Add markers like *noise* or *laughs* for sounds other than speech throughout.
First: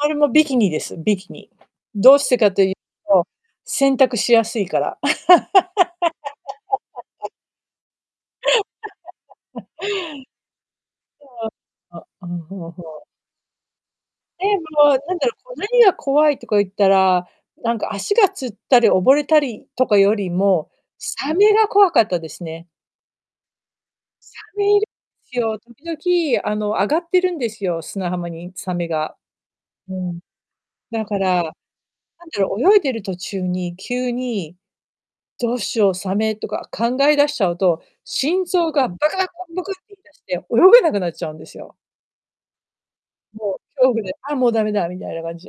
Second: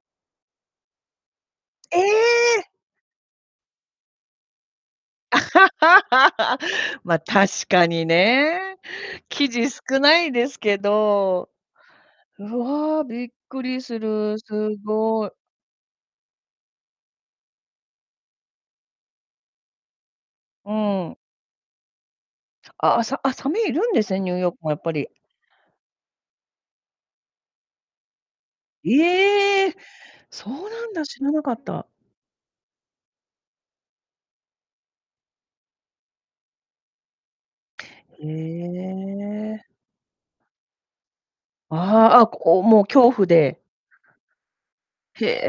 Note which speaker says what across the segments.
Speaker 1: それもビキニです、ビキニ。
Speaker 2: え
Speaker 1: どうしてかと
Speaker 2: え！
Speaker 1: ゆ、と、洗濯しやすいから。
Speaker 2: *laughs* ま、
Speaker 1: *laughs*
Speaker 2: 確かにね。生
Speaker 1: *laughs*
Speaker 2: 地少ないですけど。
Speaker 1: そう。あ、うん、
Speaker 2: う
Speaker 1: そうそ
Speaker 2: わ、
Speaker 1: う。
Speaker 2: びっくりする。
Speaker 1: で
Speaker 2: す
Speaker 1: も、なんだ
Speaker 2: ごい。
Speaker 1: ろ、こう、なにが怖いとか言ったら、なんか、足がつったり溺れたりとかよりも、
Speaker 2: うん。
Speaker 1: サメが怖かったですね。
Speaker 2: ああ、さあ、サメいるんですね、ニュ
Speaker 1: サ
Speaker 2: ーヨークも、
Speaker 1: メ
Speaker 2: や
Speaker 1: い
Speaker 2: っ
Speaker 1: る
Speaker 2: ぱり。
Speaker 1: すよ、時々、あの、上がってるんですよ、砂浜にサメ
Speaker 2: い
Speaker 1: が。
Speaker 2: ええ！
Speaker 1: うん。
Speaker 2: そうなん
Speaker 1: だ
Speaker 2: だ、
Speaker 1: か
Speaker 2: 知らな
Speaker 1: ら、な
Speaker 2: か
Speaker 1: ん
Speaker 2: った。
Speaker 1: だろう、泳いでる途中に、急に「どうしようサメ」とか考え出しちゃうと、
Speaker 2: へ
Speaker 1: 心臓がバクバクバクバ
Speaker 2: え。
Speaker 1: クっていい出して、泳げなくなっちゃうんですよ。
Speaker 2: ああ、あ、ここもう、恐怖
Speaker 1: もう、
Speaker 2: で。
Speaker 1: 恐怖で、あ、もうダメだ、みたいな
Speaker 2: へ
Speaker 1: 感じ。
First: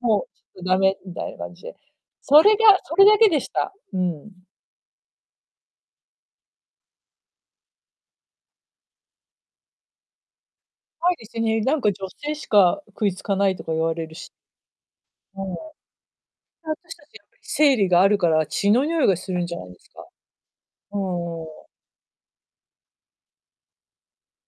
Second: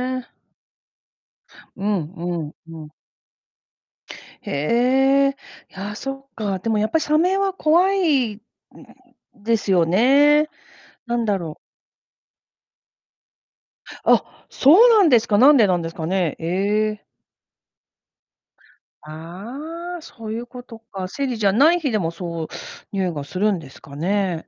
Speaker 1: もう、ちょっとダメみたいな感じで、
Speaker 2: うん
Speaker 1: そ
Speaker 2: う
Speaker 1: れ
Speaker 2: んう
Speaker 1: が
Speaker 2: ん。
Speaker 1: それだけでした、うん。
Speaker 2: へえ。や、そっか。でも、やっぱ、サメは怖いんですよね？
Speaker 1: 怖い
Speaker 2: なん
Speaker 1: です
Speaker 2: だろう
Speaker 1: ね。なんか、女性しか食いつかないとか言われる
Speaker 2: あ、
Speaker 1: し。
Speaker 2: そうなんですか？
Speaker 1: うん。
Speaker 2: な
Speaker 1: そ
Speaker 2: んでなんですかね。え
Speaker 1: りゃあたし
Speaker 2: え。
Speaker 1: たちやっぱり生理があるから血の匂いがするんじゃないです
Speaker 2: ああ、
Speaker 1: か？
Speaker 2: そうゆうこと
Speaker 1: う
Speaker 2: か。生理
Speaker 1: ー
Speaker 2: じゃ
Speaker 1: ん。
Speaker 2: ない日でも、そう、匂いがするんですかね？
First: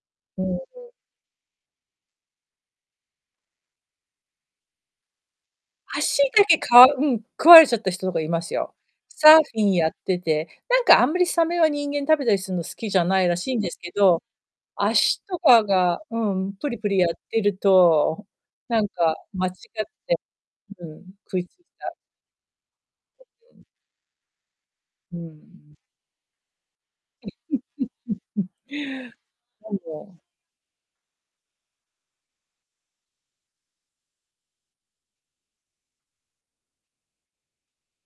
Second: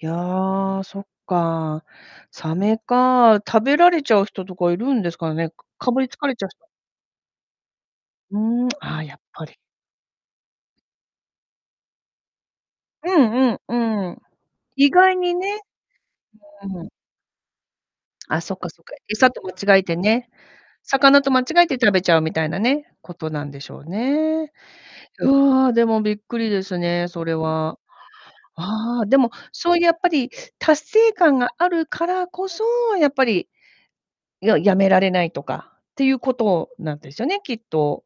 Speaker 2: いや、
Speaker 1: うん。
Speaker 2: そっか、サメか。食べられちゃう人とかいるんですかね？かかぶりつ
Speaker 1: 足
Speaker 2: かれち
Speaker 1: だ
Speaker 2: ゃう
Speaker 1: け、
Speaker 2: 人
Speaker 1: かわうん、食われちゃった人とかい
Speaker 2: ふー
Speaker 1: ます
Speaker 2: ん、
Speaker 1: よ、
Speaker 2: ああ、やっ
Speaker 1: サーフ
Speaker 2: ぱり。
Speaker 1: ィンやってて。なんか、あんまり、サメは人間食べたりすんの好きじゃ
Speaker 2: う
Speaker 1: ない
Speaker 2: ん
Speaker 1: らし
Speaker 2: う
Speaker 1: いん
Speaker 2: ん。
Speaker 1: ですけ
Speaker 2: うー
Speaker 1: ど、
Speaker 2: ん。意外
Speaker 1: 足
Speaker 2: に
Speaker 1: と
Speaker 2: ね。
Speaker 1: かが、うん、プリ
Speaker 2: うー
Speaker 1: プ
Speaker 2: ん。
Speaker 1: リやってると、
Speaker 2: あ、そっか
Speaker 1: な
Speaker 2: そっ
Speaker 1: ん
Speaker 2: か、
Speaker 1: か
Speaker 2: 餌と
Speaker 1: 間違っ
Speaker 2: 間違え
Speaker 1: て、
Speaker 2: てね。
Speaker 1: うん、
Speaker 2: 魚と
Speaker 1: 食
Speaker 2: 間
Speaker 1: い
Speaker 2: 違
Speaker 1: つい
Speaker 2: えて食
Speaker 1: た。
Speaker 2: べちゃうみたいなね、ことなんでしょうね。
Speaker 1: うー
Speaker 2: うわ
Speaker 1: ん。
Speaker 2: あ、でもびっくりですね、それは。
Speaker 1: *chuckles*
Speaker 2: ああ、でも、
Speaker 1: な
Speaker 2: そ
Speaker 1: ん
Speaker 2: う、
Speaker 1: で
Speaker 2: やっぱり達成感があるからこそ、やっぱり、いや、止められないとかってゆうことなんですよね、きっと。